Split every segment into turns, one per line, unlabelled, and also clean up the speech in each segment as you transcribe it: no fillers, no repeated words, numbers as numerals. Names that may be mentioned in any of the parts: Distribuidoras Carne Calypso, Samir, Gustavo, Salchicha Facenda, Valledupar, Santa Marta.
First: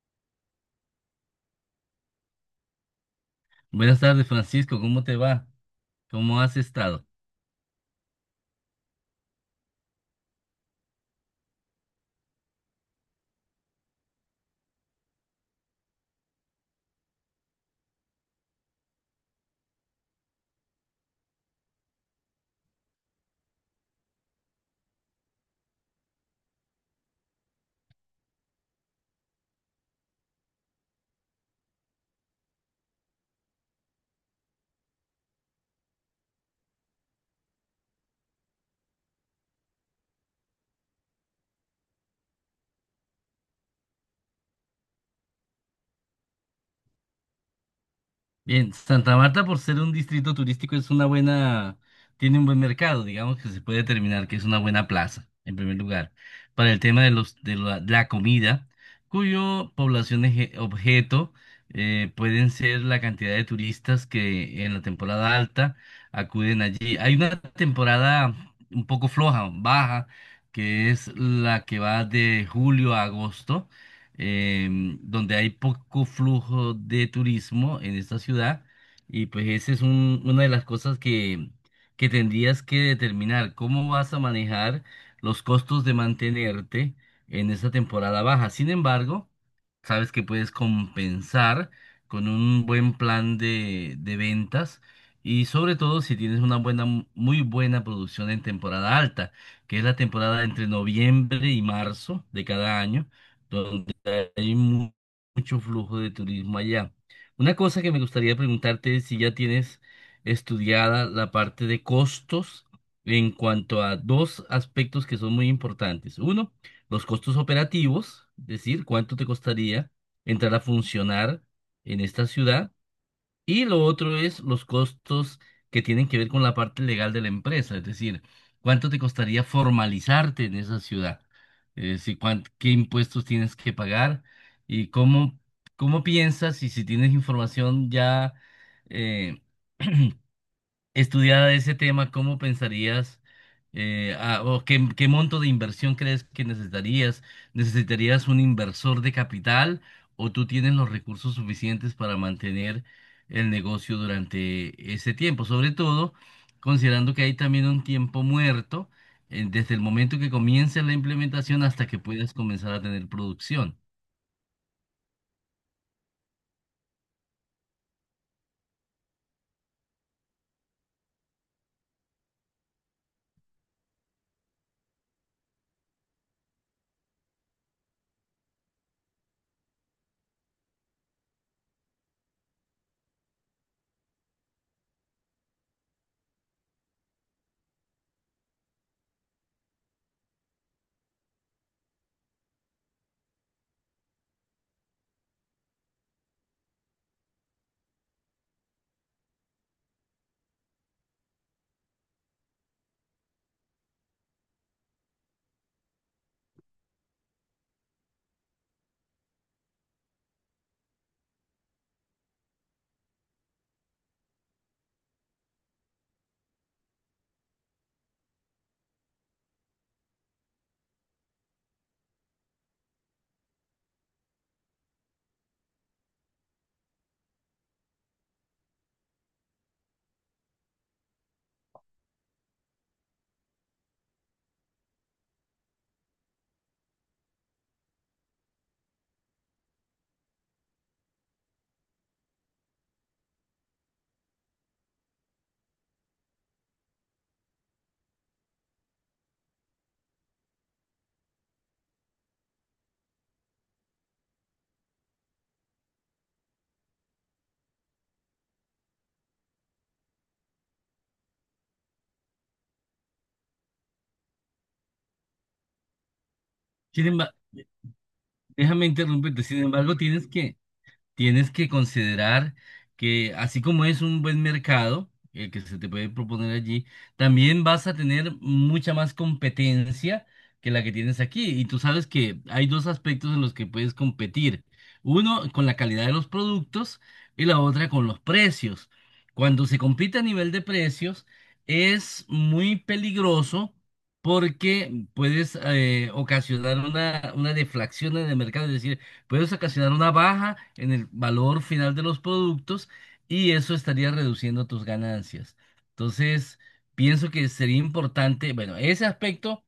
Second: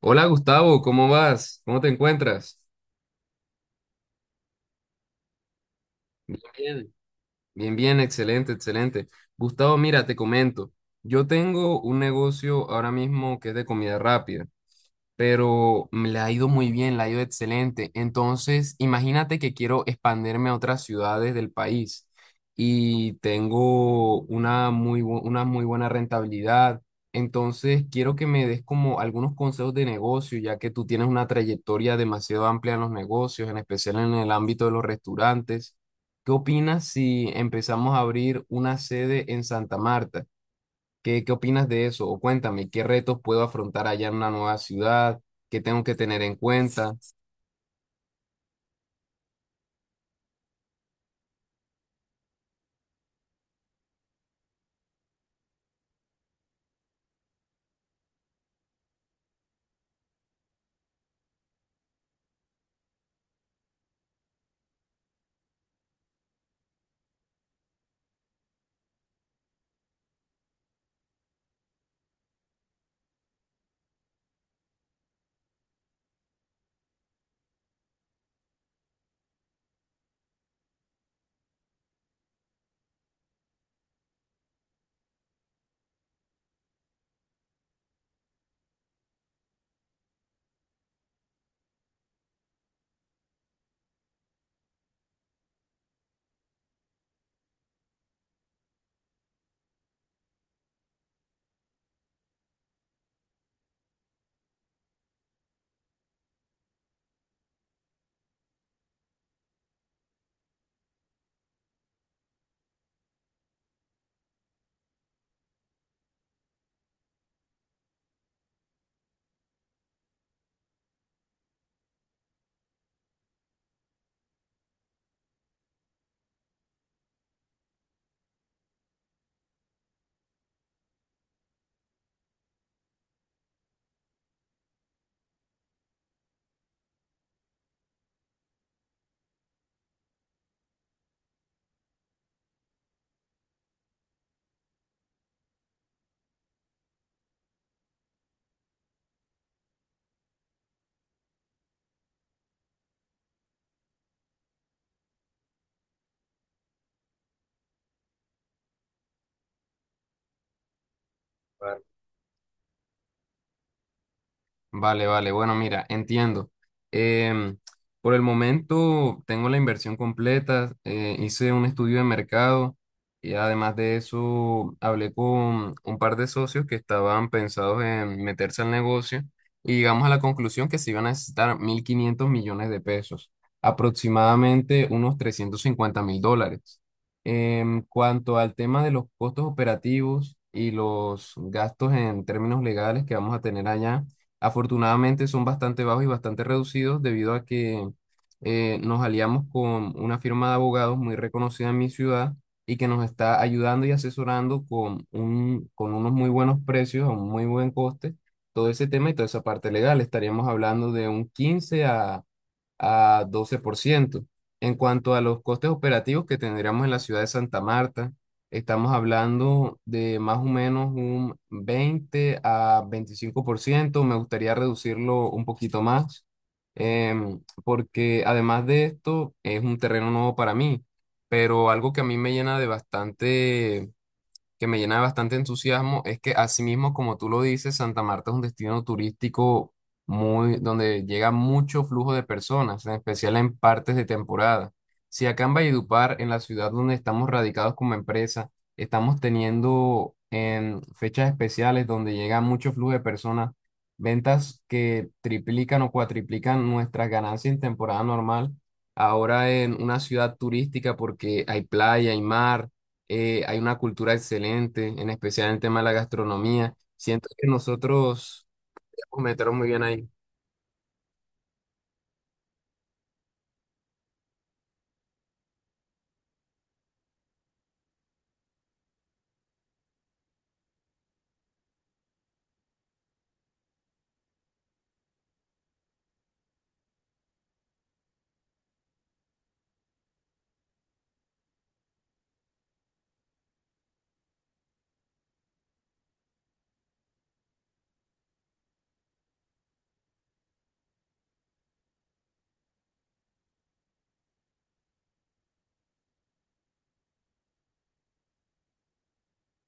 Hola Gustavo, ¿cómo vas? ¿Cómo te encuentras?
Buenas tardes, Francisco. ¿Cómo te va? ¿Cómo has
Bien.
estado?
Bien, bien, excelente, excelente. Gustavo, mira, te comento. Yo tengo un negocio ahora mismo que es de comida rápida, pero me le ha ido muy bien, le ha ido excelente. Entonces, imagínate que quiero expandirme a otras ciudades del país y tengo una muy buena rentabilidad. Entonces, quiero que me des como algunos consejos de negocio, ya que tú tienes una trayectoria demasiado amplia en los negocios, en especial en el ámbito de los restaurantes. ¿Qué opinas si empezamos a abrir una sede en Santa Marta? ¿Qué opinas de eso? O cuéntame, ¿qué retos puedo afrontar allá en una nueva ciudad? ¿Qué tengo que tener en cuenta?
Bien, Santa Marta, por ser un distrito turístico, es una buena, tiene un buen mercado, digamos que se puede determinar que es una buena plaza, en primer lugar, para el tema de los de la comida, cuyo población objeto pueden ser la cantidad de turistas que en la temporada alta acuden allí. Hay una temporada un poco floja, baja, que es la que va de julio a agosto donde hay poco flujo de turismo en esta ciudad y pues esa es una de las cosas que tendrías que determinar, cómo vas a manejar los costos de mantenerte en esta temporada baja. Sin embargo, sabes que puedes compensar con un buen plan de ventas. Y sobre todo si tienes una buena, muy buena producción en temporada alta, que es la temporada entre noviembre y marzo de cada año, donde hay mu- mucho flujo de turismo allá. Una cosa que me gustaría preguntarte es si ya tienes estudiada la parte de costos en cuanto a dos aspectos que son muy importantes. Uno, los costos operativos, es decir, cuánto te costaría entrar a funcionar en esta ciudad. Y lo otro es los costos que tienen que ver con la parte legal de la empresa, es decir, cuánto te costaría formalizarte en esa ciudad. Si cuán- ¿Qué impuestos tienes que pagar y cómo, cómo piensas y si tienes información ya eh, estudiada ese tema? ¿Cómo pensarías, qué monto de inversión crees que necesitarías? ¿Necesitarías un inversor de capital o tú tienes los recursos suficientes para mantener el negocio durante ese tiempo? Sobre todo, considerando que hay también un tiempo muerto desde el momento que comience la implementación hasta que puedas comenzar a tener producción.
Vale, vale. Bueno, mira, entiendo. Em, por el momento tengo la inversión completa. Hice un estudio de mercado y además de eso hablé con un par de socios que estaban pensados en meterse al negocio y llegamos a la conclusión que se iban a necesitar 1.500 millones de pesos, aproximadamente unos 350.000 dólares. En cuanto al tema de los costos operativos y los gastos en términos legales que vamos a tener allá, afortunadamente son bastante bajos y bastante reducidos debido a que nos aliamos con una firma de abogados muy reconocida en mi ciudad y que nos está ayudando y asesorando con unos muy buenos precios, a un muy buen coste, todo ese tema y toda esa parte legal. Estaríamos hablando de un 15 a doce por ciento. En cuanto a los costes operativos que tendríamos en la ciudad de Santa Marta, estamos hablando de más o menos un 20 a 25%. Me gustaría reducirlo un poquito más, porque además de esto es un terreno nuevo para mí, pero algo que a mí me llena de bastante que me llena de bastante entusiasmo es que, asimismo, como tú lo dices, Santa Marta es un destino turístico muy donde llega mucho flujo de personas, en especial en partes de temporada. Si acá en Valledupar, en la ciudad donde estamos radicados como empresa, estamos teniendo en fechas especiales donde llega mucho flujo de personas, ventas que triplican o cuatriplican nuestras ganancias en temporada normal, ahora en una ciudad turística porque hay playa, hay mar, hay una cultura excelente, en especial en el tema de la gastronomía.
Sin
Siento
embargo,
que nosotros
déjame
nos
interrumpirte,
metieron
sin
muy bien
embargo,
ahí.
tienes que considerar que así como es un buen mercado, el que se te puede proponer allí, también vas a tener mucha más competencia que la que tienes aquí. Y tú sabes que hay dos aspectos en los que puedes competir. Uno con la calidad de los productos y la otra con los precios. Cuando se compite a nivel de precios es muy peligroso porque puedes ocasionar una deflación en el mercado. Es decir, puedes ocasionar una baja en el valor final de los productos y eso estaría reduciendo tus ganancias. Entonces, pienso que sería importante, bueno, ese aspecto,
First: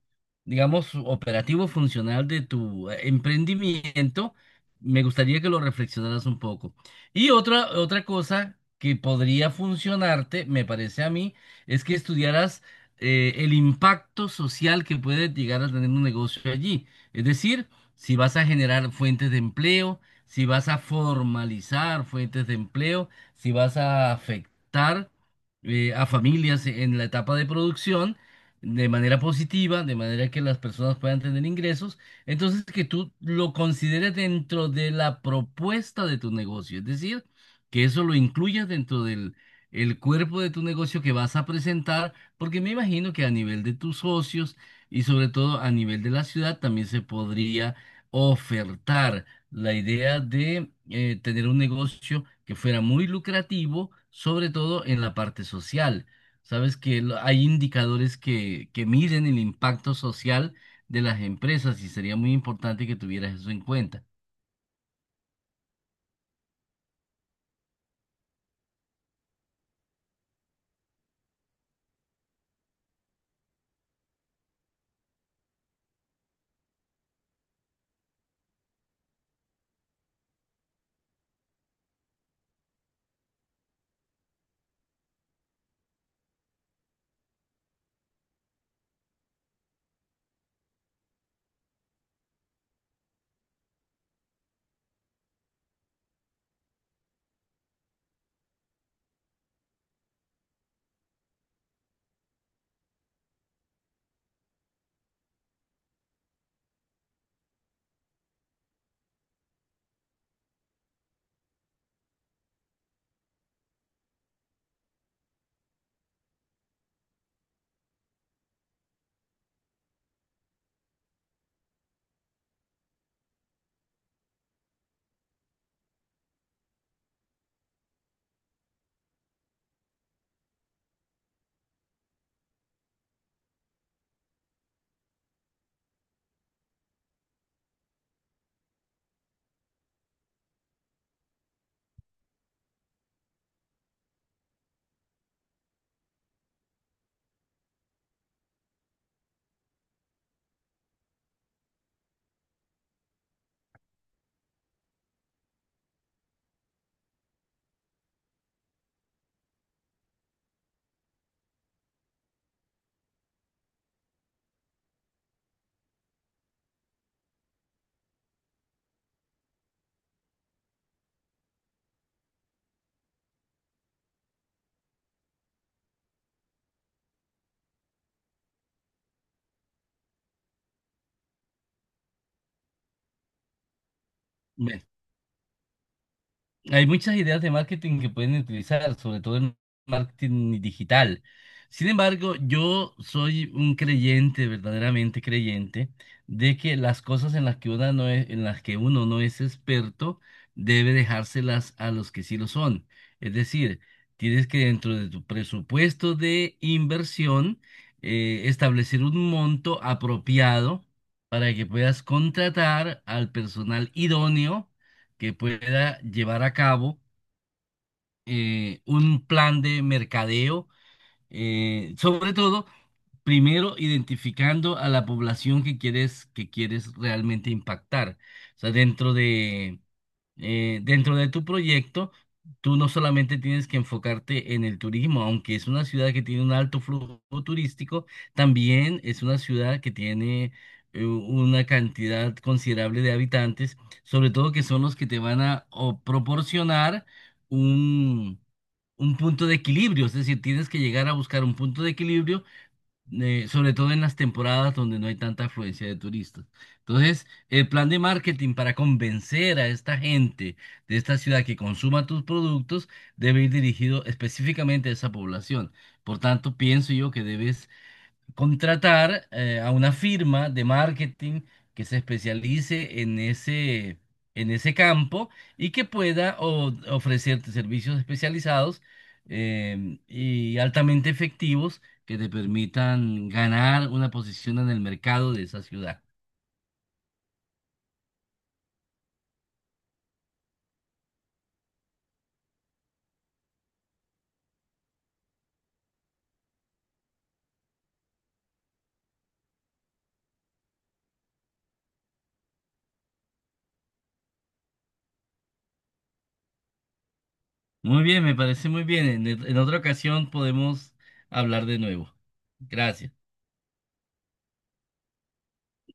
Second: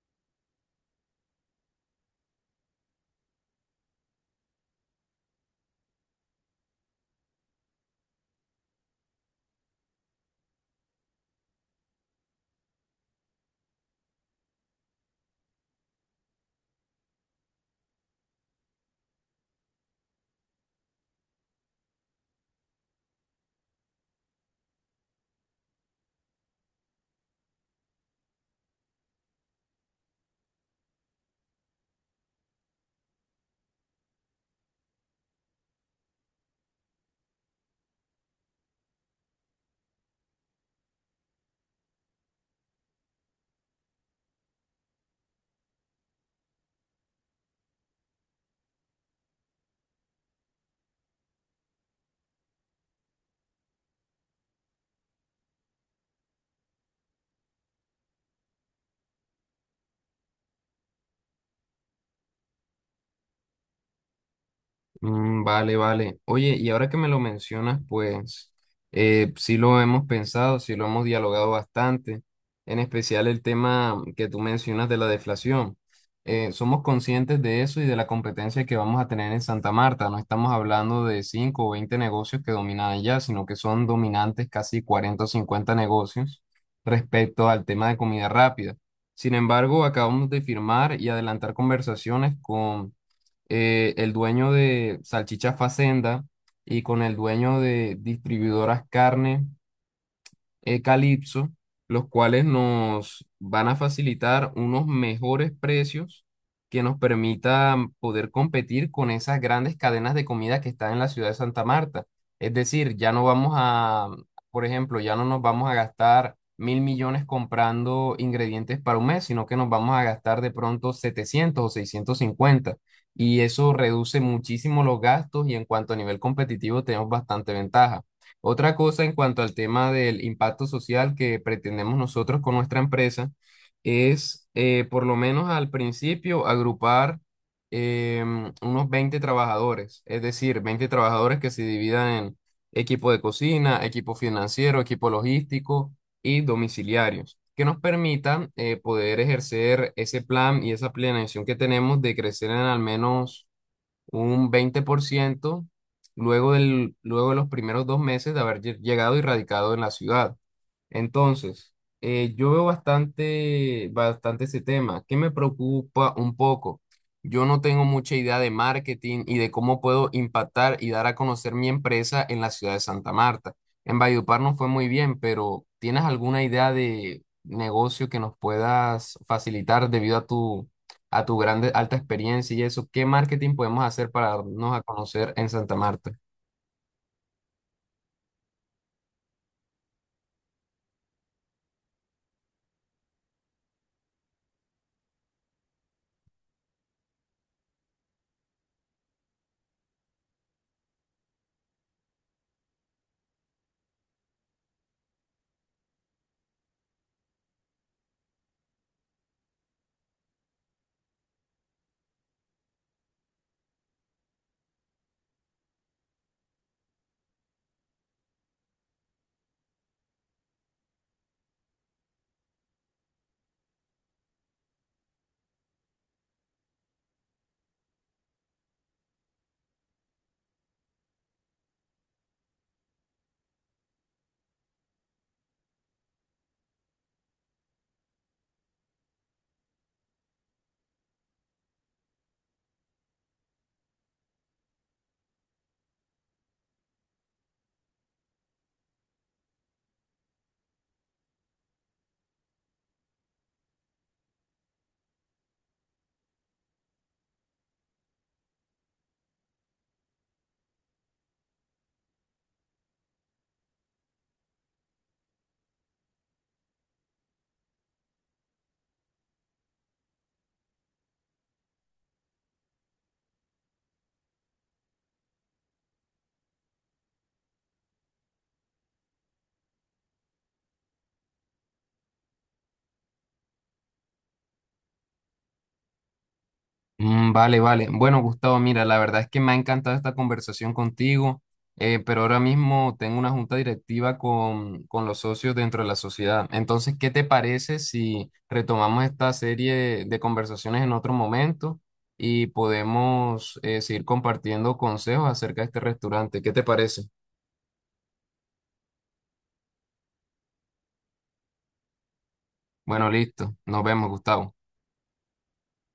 digamos, operativo funcional de tu emprendimiento, me gustaría que lo reflexionaras un poco. Y otra cosa que podría funcionarte, me parece a mí, es que estudiaras el impacto social que puede llegar a tener un negocio allí. Es decir, si vas a generar fuentes de empleo, si vas a formalizar fuentes de empleo, si vas a afectar a familias en la etapa de producción de manera positiva, de manera que las personas puedan tener ingresos, entonces que tú lo consideres dentro de la propuesta de tu negocio, es decir, que eso lo incluyas dentro del el cuerpo de tu negocio que vas a presentar, porque me imagino que a nivel de tus socios, y sobre todo a nivel de la ciudad también se podría ofertar la idea de tener un negocio que fuera muy lucrativo, sobre todo en la parte social. Sabes que hay indicadores que miden el impacto social de las empresas y sería muy importante que tuvieras eso en cuenta.
Mm, vale, vale. Oye, y ahora que me lo mencionas, pues sí lo hemos pensado, sí lo hemos dialogado bastante, en especial el tema que tú mencionas de la deflación. Somos conscientes de eso y de la competencia que vamos a tener en Santa Marta. No estamos hablando de 5 o 20 negocios que dominan allá, sino que son dominantes casi cuarenta o 50 negocios respecto al tema de comida rápida. Sin embargo, acabamos de firmar y adelantar conversaciones con el dueño de Salchicha Facenda y con el dueño de Distribuidoras Carne Calypso, los cuales nos van a facilitar unos mejores precios que nos permitan poder competir con esas grandes cadenas de comida que están en la ciudad de Santa Marta. Es decir, ya no vamos a, por ejemplo, ya no nos vamos a gastar 1.000 millones comprando ingredientes para un mes, sino que nos vamos a gastar de pronto 700 o 650. Y eso reduce muchísimo los gastos y, en cuanto a nivel competitivo, tenemos bastante ventaja. Otra cosa en cuanto al tema del impacto social que pretendemos nosotros con nuestra empresa es, por lo menos al principio, agrupar unos 20 trabajadores, es decir, 20 trabajadores que se dividan en equipo de cocina, equipo financiero, equipo logístico y domiciliarios, que nos permitan poder ejercer ese plan y esa planeación que tenemos de crecer en al menos un 20% luego de los primeros 2 meses de haber llegado y radicado en la ciudad. Entonces, yo veo bastante, bastante ese tema. ¿Qué me preocupa un poco? Yo no tengo mucha idea de marketing y de cómo puedo impactar y dar a conocer mi empresa en la ciudad de Santa Marta. En Valledupar no fue muy bien, pero ¿tienes alguna idea de negocio que nos puedas facilitar debido a tu, grande, alta experiencia y eso? ¿Qué marketing podemos hacer para darnos a conocer en Santa Marta?
Hay muchas ideas de marketing que pueden utilizar, sobre todo en marketing digital. Sin embargo, yo soy un creyente, verdaderamente creyente, de que las cosas en las que uno no es, en las que uno no es experto, debe dejárselas a los que sí lo son. Es decir, tienes que dentro de tu presupuesto de inversión, establecer un monto apropiado para que puedas contratar al personal idóneo que pueda llevar a cabo un plan de mercadeo, sobre todo primero identificando a la población que quieres realmente impactar. O sea, dentro de tu proyecto, tú no solamente tienes que enfocarte en el turismo, aunque es una ciudad que tiene un alto flujo turístico, también es una ciudad que tiene una cantidad considerable de habitantes, sobre todo que son los que te van a o, proporcionar un... un punto de equilibrio, es decir, tienes que llegar a buscar un punto de equilibrio sobre todo en las temporadas donde no hay tanta afluencia de turistas. Entonces, el plan de marketing para convencer a esta gente de esta ciudad que consuma tus productos debe ir dirigido específicamente a esa población. Por tanto, pienso yo que debes contratar a una firma de marketing que se especialice en ese campo y que pueda ofrecerte servicios especializados y altamente efectivos que te permitan ganar una posición en el mercado de esa ciudad.
Mm, vale, vale. Bueno, Gustavo, mira, la verdad es que me ha encantado esta conversación contigo, pero ahora mismo tengo una junta directiva con los socios dentro de la sociedad. Entonces, ¿qué te parece si retomamos esta serie de conversaciones en otro momento y podemos seguir compartiendo consejos acerca de este restaurante? ¿Qué te parece?
Muy bien, me parece muy bien. En otra ocasión podemos hablar de nuevo.
Bueno,
Gracias.
listo. Nos vemos, Gustavo.